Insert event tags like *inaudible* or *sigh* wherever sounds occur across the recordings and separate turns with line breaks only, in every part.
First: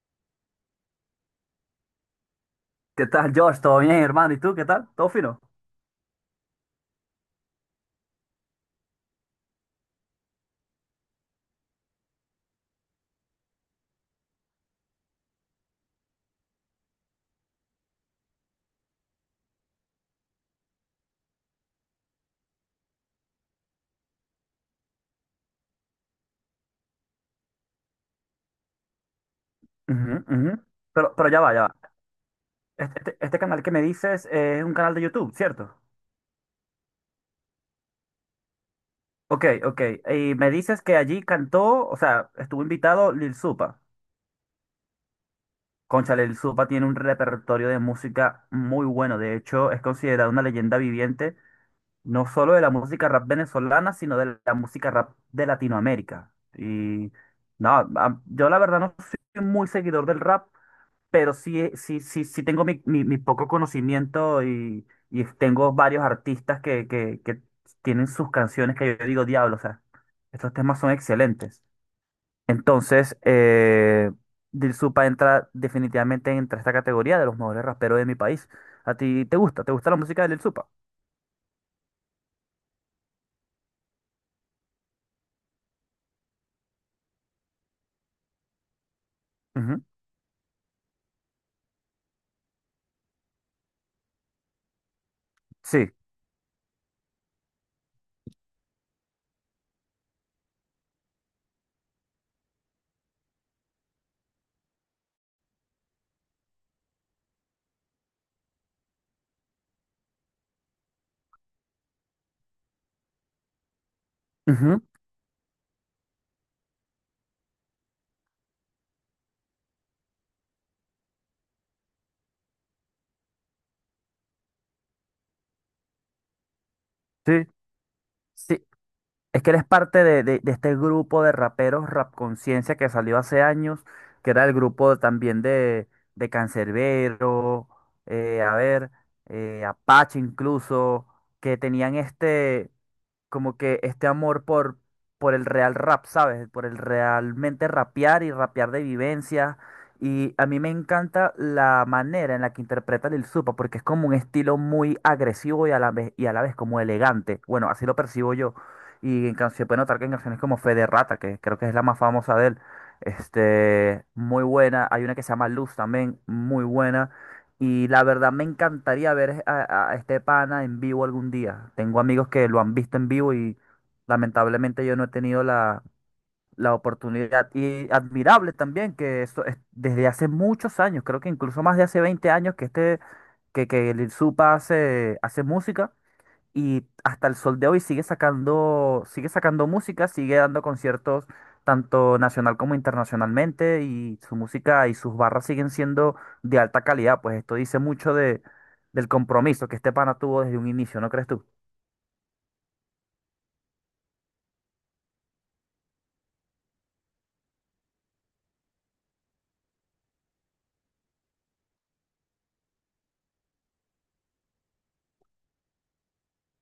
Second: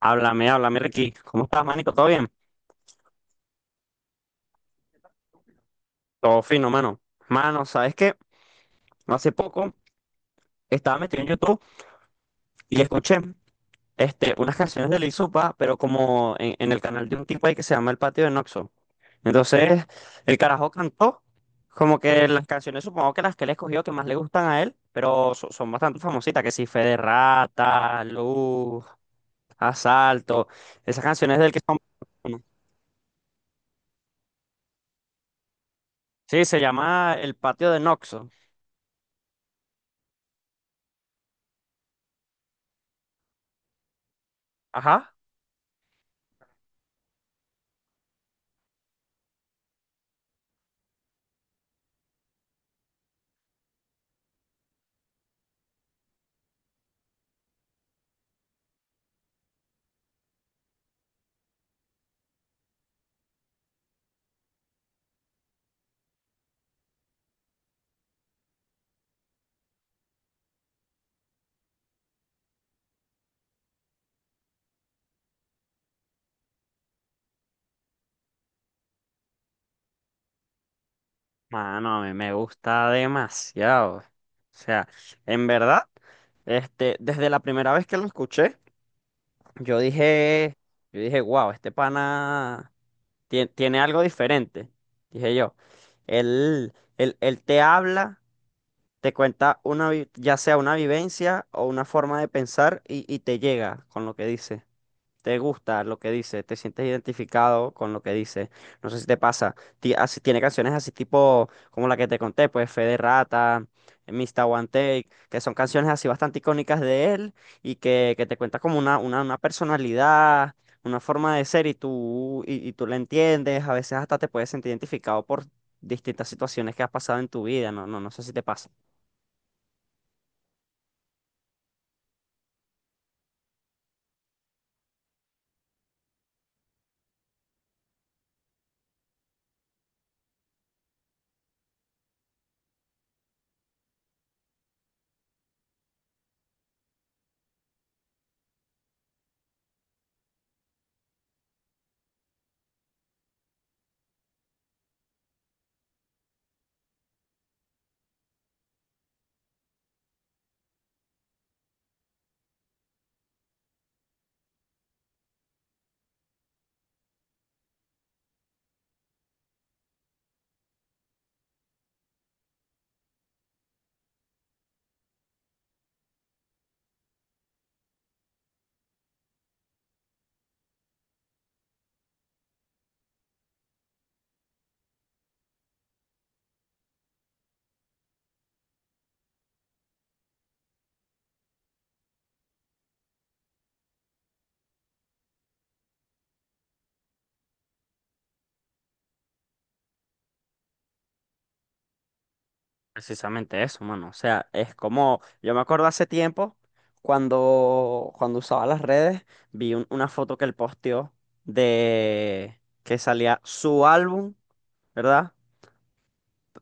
Háblame, háblame, Ricky. ¿Cómo estás, manico? ¿Todo bien?
¿Qué tal, Josh? ¿Todo bien, hermano? ¿Y tú? ¿Qué tal? ¿Todo fino?
Todo fino, mano. Mano, ¿sabes qué? No, hace poco estaba metido en YouTube y escuché unas canciones de Lil Supa, pero como en el canal de un tipo ahí que se llama El Patio de Noxo. Entonces, el carajo cantó como que las canciones, supongo que las que él escogió que más le gustan a él, pero son bastante famositas, que sí, Fe de Rata, Luz,
Ujú,
Asalto,
ujú.
esas
Pero,
canciones
ya
del
va,
que
ya
son...
va.
¿no?
Este canal que me dices es un canal de YouTube, ¿cierto?
Sí, se llama El Patio de Noxo.
Ok, ok. Y me dices que allí cantó, o sea, estuvo invitado Lil Supa.
Ajá.
Cónchale, Lil Supa tiene un repertorio de música muy bueno. De hecho, es considerado una leyenda viviente, no solo de la música rap venezolana, sino de la música rap de Latinoamérica. Y no, yo la verdad no soy muy seguidor del rap, pero sí, sí, sí, sí tengo mi, mi poco conocimiento y tengo varios artistas que, que tienen sus canciones que yo digo, diablo, o sea, estos temas son excelentes. Entonces, Dil Supa entra definitivamente entre esta categoría de los mejores raperos de mi país. ¿A ti te gusta? ¿Te gusta la música de Dil Supa?
Mano, a mí me gusta demasiado. O sea, en verdad, desde la primera vez que lo escuché, yo
Ujú,
dije, yo dije, wow, este pana tiene, algo diferente. Dije yo.
sí.
Él, él te habla, te cuenta una, ya sea una vivencia o una forma de pensar y te llega con lo que dice. Te gusta lo que dice, te sientes identificado con lo que dice. No sé si te pasa. Tiene canciones así tipo como la que te conté, pues Fe de Rata, Mr. One
Ujú,
Take, que son canciones así bastante icónicas de él y que te cuenta como una personalidad, una forma de ser y tú, y tú la entiendes. A veces hasta te puedes sentir identificado por distintas situaciones que has pasado en tu
sí.
vida. No sé si te
Sí,
pasa.
es que él es parte de, de este grupo de raperos Rap Conciencia que salió hace años, que era el grupo también de Canserbero, a ver, Apache incluso, que tenían este como que este amor por el real rap, ¿sabes? Por el realmente rapear y rapear de vivencias. Y a mí me encanta la manera en la que interpreta Lil Supa, porque es como un estilo muy agresivo y a la vez como elegante. Bueno, así lo percibo yo. Y en canciones, puede notar que en canciones como Fe de Rata, que creo que es la más famosa de él, muy buena. Hay una que se llama Luz también, muy buena. Y la verdad me encantaría ver a este pana en vivo algún día. Tengo amigos que lo han visto en vivo y lamentablemente yo no he tenido la oportunidad. Y admirable también que eso es desde hace muchos años, creo que incluso más de hace 20 años que que Lil Supa hace, hace música y hasta el sol de hoy sigue sacando música, sigue dando conciertos tanto nacional como internacionalmente y su música y sus barras siguen siendo de alta calidad, pues esto dice mucho del compromiso que este pana tuvo desde un inicio, ¿no crees tú?
Precisamente eso, mano. O sea, es como, yo me acuerdo hace tiempo, cuando usaba las redes, vi una foto que él posteó de que salía su álbum, ¿verdad?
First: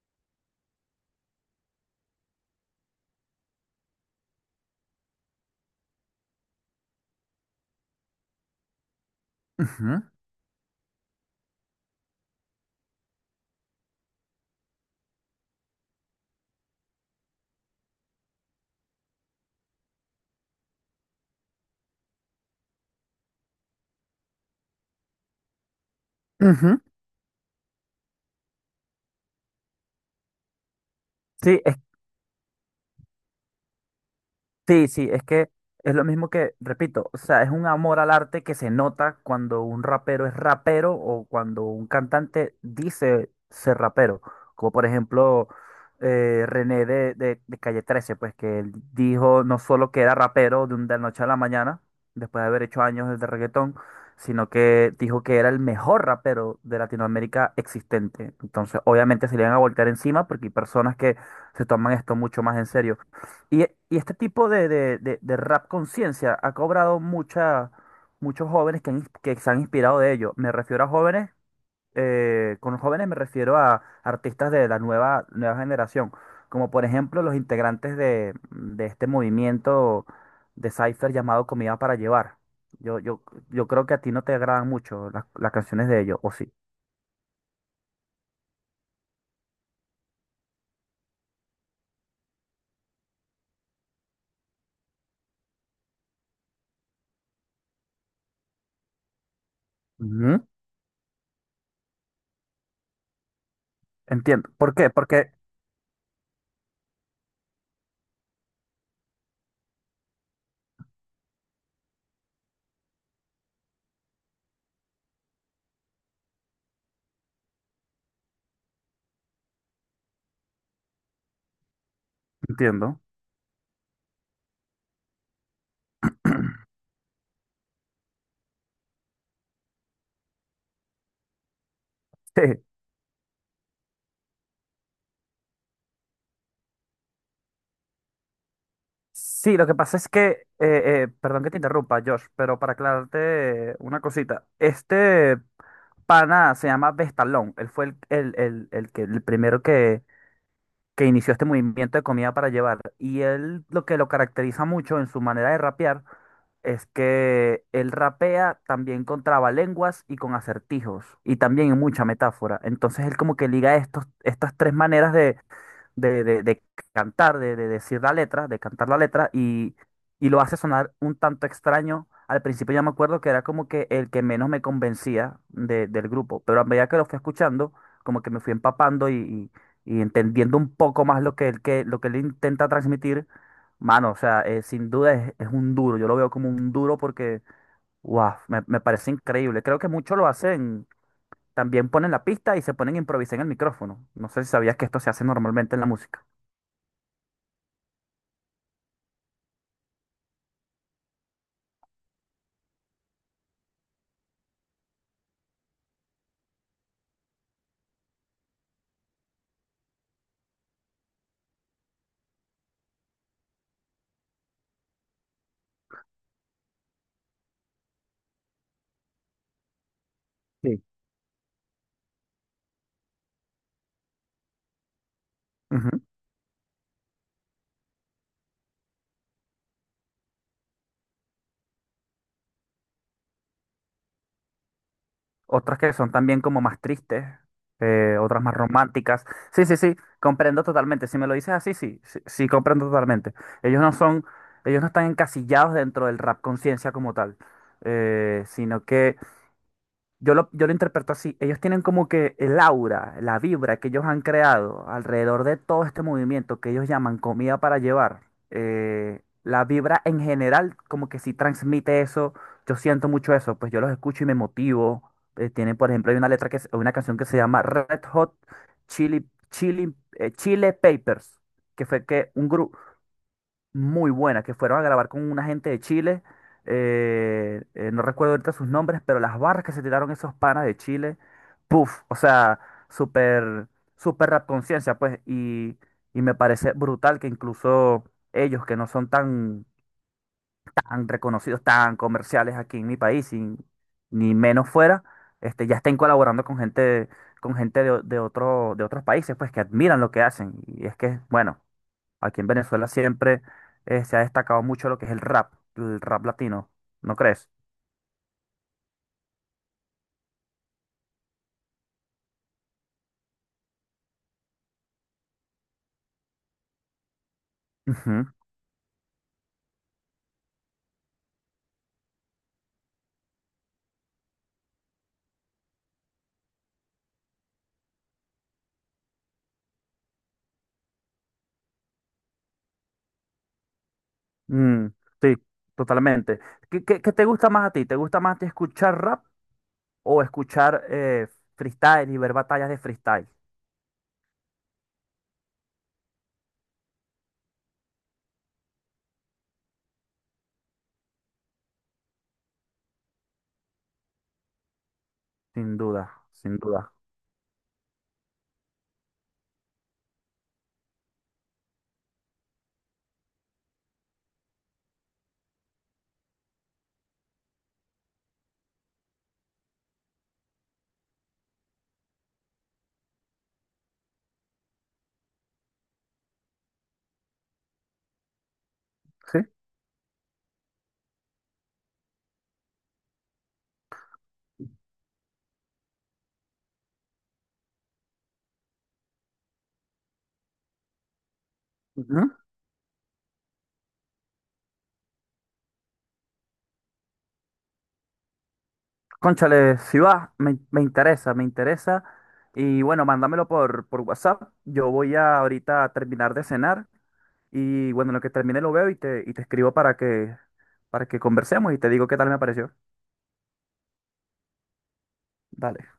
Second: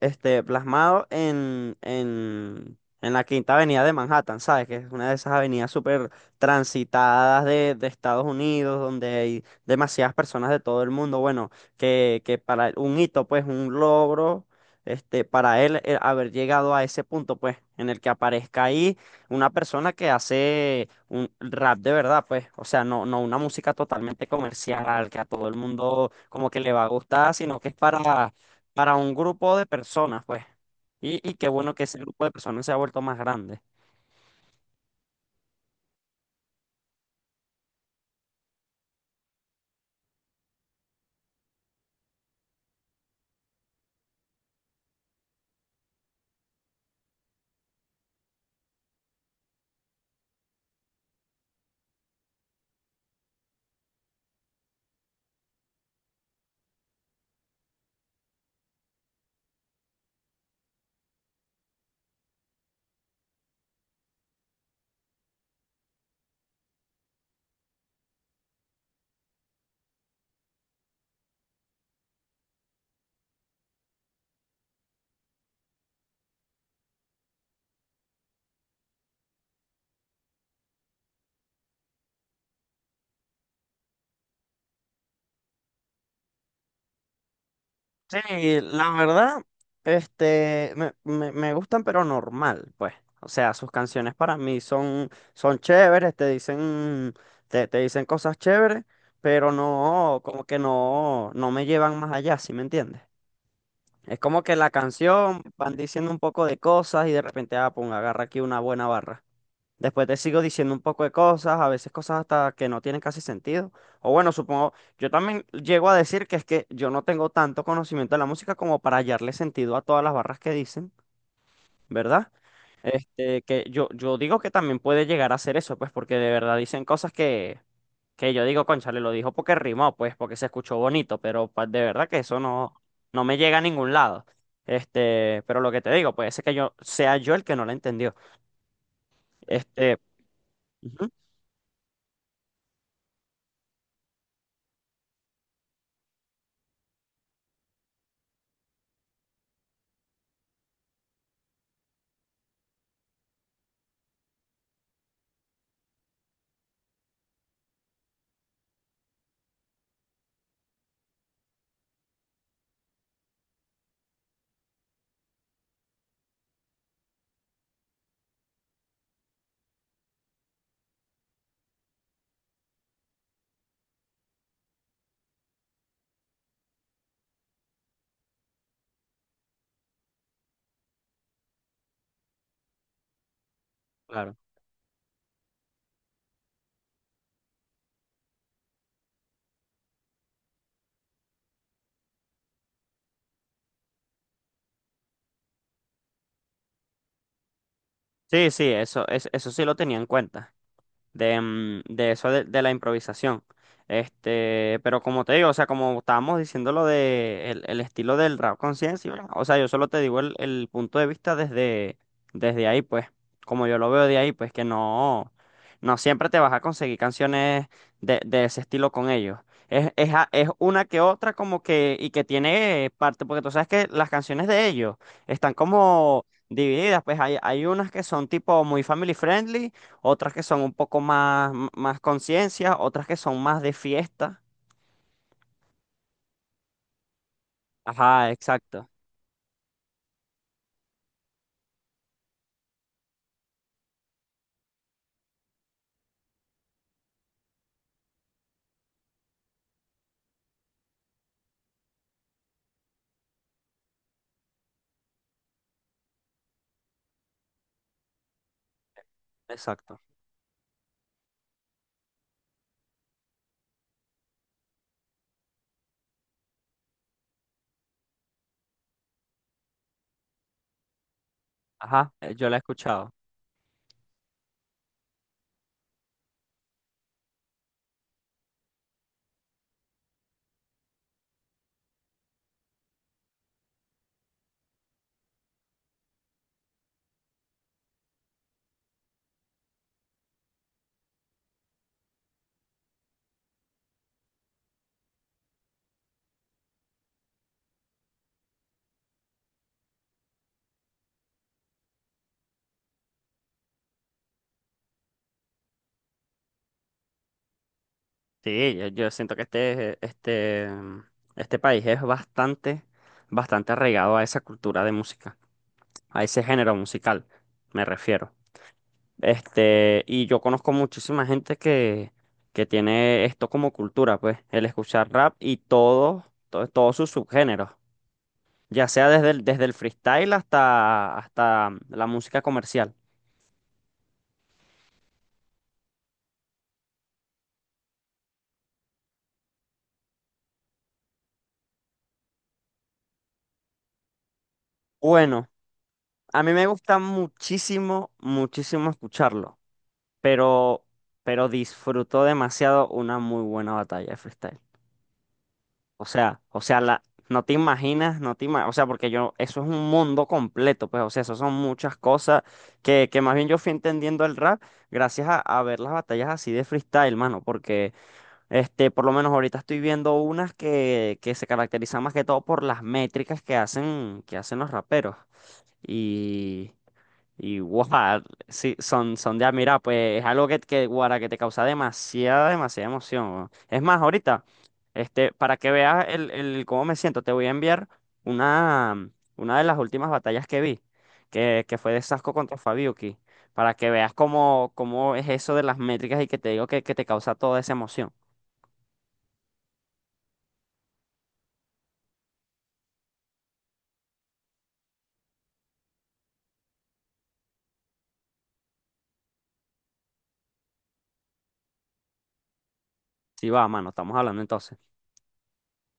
Plasmado en la Quinta Avenida de Manhattan, ¿sabes? Que es una de esas avenidas súper transitadas de Estados Unidos, donde hay
Ujú,
demasiadas personas de todo el mundo. Bueno, que para él un hito, pues un logro, para él haber llegado a ese punto, pues, en el que aparezca ahí una persona que hace un rap de verdad, pues, o sea, no, no una música totalmente comercial que a todo el mundo como que le
ujú.
va a gustar, sino que es para un grupo de personas, pues. Y qué
Sí,
bueno
es
que ese grupo de personas se ha vuelto más grande.
Sí, sí, es que es lo mismo que, repito, o sea, es un amor al arte que se nota cuando un rapero es rapero o cuando un cantante dice ser rapero. Como por ejemplo René de, de Calle 13, pues que él dijo no solo que era rapero de la noche a la mañana, después de haber hecho años de reggaetón, sino que dijo que era el mejor rapero de Latinoamérica existente. Entonces, obviamente se le van a voltear encima porque hay personas que se toman esto mucho más en serio. Y, y este tipo de rap conciencia ha cobrado muchos jóvenes que se han inspirado de ello. Me refiero a jóvenes, con jóvenes me refiero a artistas de la nueva generación, como por ejemplo los integrantes de este movimiento de Cypher llamado Comida para Llevar. Yo, yo, yo creo que a ti no te agradan mucho las canciones de ellos, ¿o sí?
Sí, la verdad, me gustan, pero normal, pues. O sea, sus canciones para mí son, son chéveres, te dicen, te dicen cosas chéveres, pero no, como
Ujú.
que no, no me llevan más allá, ¿sí me entiendes? Es como
Entiendo.
que la
¿Por qué? Porque
canción van diciendo un poco de cosas y de repente, ah, pum, agarra aquí una buena barra. Después te sigo diciendo un poco de cosas, a veces cosas hasta que no tienen casi sentido. O bueno, supongo, yo también llego a decir que es que yo no tengo tanto conocimiento de la música como para hallarle sentido a todas las barras que dicen, ¿verdad?
entiendo.
Yo digo que también puede llegar a ser eso, pues porque de verdad dicen cosas que yo digo, cónchale, lo dijo porque rimó, pues porque se escuchó bonito, pero de verdad que eso
*laughs*
no, no me llega a ningún lado. Pero lo que te digo, puede ser que yo sea yo el que no la entendió.
Sí, lo que pasa
Este,
es que,
Ujú,
perdón que te interrumpa, Josh, pero para aclararte una cosita, este pana se llama Vestalón, él fue el primero que inició este movimiento de comida para llevar, y él lo que lo caracteriza mucho en su manera de rapear es que él rapea también con trabalenguas y con acertijos, y también en mucha metáfora, entonces él como que liga estas tres maneras de cantar, de decir la letra, de cantar la letra y lo hace sonar un tanto extraño. Al principio ya me acuerdo que era como que el que menos me convencía del grupo, pero a medida que lo fui escuchando, como que me fui empapando y entendiendo un poco más lo que él intenta transmitir, mano, o
claro.
sea, sin duda es un duro, yo lo veo como un duro porque, wow, me parece increíble. Creo que muchos lo hacen, también ponen la pista y se ponen a improvisar en el micrófono. No sé si sabías que esto se hace normalmente en la música.
Sí, sí, eso, eso sí lo tenía en cuenta de, de eso de la improvisación. Pero como te digo, o sea, como estábamos diciendo lo de el estilo del rap conciencia, ¿verdad? O sea, yo solo te digo el punto de vista desde ahí, pues, como yo lo veo de ahí, pues que no, no siempre te vas a conseguir canciones de ese estilo con ellos. Es, es
Sí.
una que otra como que, y que tiene parte, porque tú sabes que las canciones de ellos están
Ujú.
como divididas, pues hay unas que son tipo muy family friendly, otras que son un poco más, más conciencia, otras que son más de fiesta.
Otras que son también como más tristes,
Ajá,
otras más
exacto,
románticas. Sí, sí, sí, comprendo totalmente. Si me lo dices así, sí, sí, sí, comprendo totalmente. Ellos no son, ellos no están encasillados dentro del rap conciencia como tal, sino que yo lo interpreto así. Ellos tienen como que el aura, la vibra que ellos han creado alrededor de todo este movimiento que ellos llaman comida para llevar. La
exacto.
vibra en general como que sí transmite eso. Yo siento mucho eso. Pues yo los escucho y me motivo. Tienen, por ejemplo, hay una letra una canción que se llama Red Hot Chile Papers, que fue
Ajá,
que
yo
un
la he
grupo,
escuchado.
muy buena, que fueron a grabar con una gente de Chile. No recuerdo ahorita sus nombres, pero las barras que se tiraron esos panas de Chile, puff, o sea, súper, súper rap conciencia, pues, y me parece brutal que incluso ellos que no son tan, tan reconocidos, tan comerciales aquí en mi país, y ni menos fuera, ya estén colaborando con gente de otros países, pues, que admiran lo que hacen. Y es que, bueno. Aquí en Venezuela siempre se ha destacado mucho lo que es el rap latino, ¿no crees?
Sí, yo siento que este país es bastante, bastante arraigado a esa cultura de música, a ese género musical, me
Ujú.
refiero. Y yo conozco muchísima gente que tiene esto como cultura, pues, el escuchar rap y todo, todos sus subgéneros, ya sea desde el freestyle hasta la música comercial.
Mm, sí, totalmente. ¿Qué te gusta más a ti? ¿Te gusta más a ti escuchar rap o escuchar freestyle y ver batallas de freestyle?
Bueno, a mí me gusta muchísimo escucharlo, pero, pero disfruto demasiado una muy buena batalla de freestyle.
Sin duda, sin duda.
La, no te imaginas, o sea, porque yo, eso es un mundo completo, pues, o sea, eso son muchas cosas que más bien yo fui entendiendo el rap gracias a ver las batallas así de freestyle, mano, porque... Por lo menos ahorita estoy viendo unas que se caracterizan más que todo por las métricas que hacen los raperos. Y, y guau, *laughs* sí, son, son
¿Sí?
de admirar, pues es algo guara, que te causa demasiada, demasiada emoción, weón. Es más, ahorita, para que veas el cómo me siento, te voy a enviar una, una de las últimas batallas que vi, que fue de Sasco
Ujú.
contra Fabiuki, para que veas cómo, cómo es eso de las métricas y que te digo que te causa toda esa emoción.
Cónchale, si va, me interesa, me interesa. Y bueno, mándamelo por WhatsApp. Yo voy a ahorita terminar de cenar. Y bueno, en lo que termine lo veo y te escribo para que conversemos y te digo qué tal me pareció.
Sí, va, mano, estamos hablando entonces.
Dale.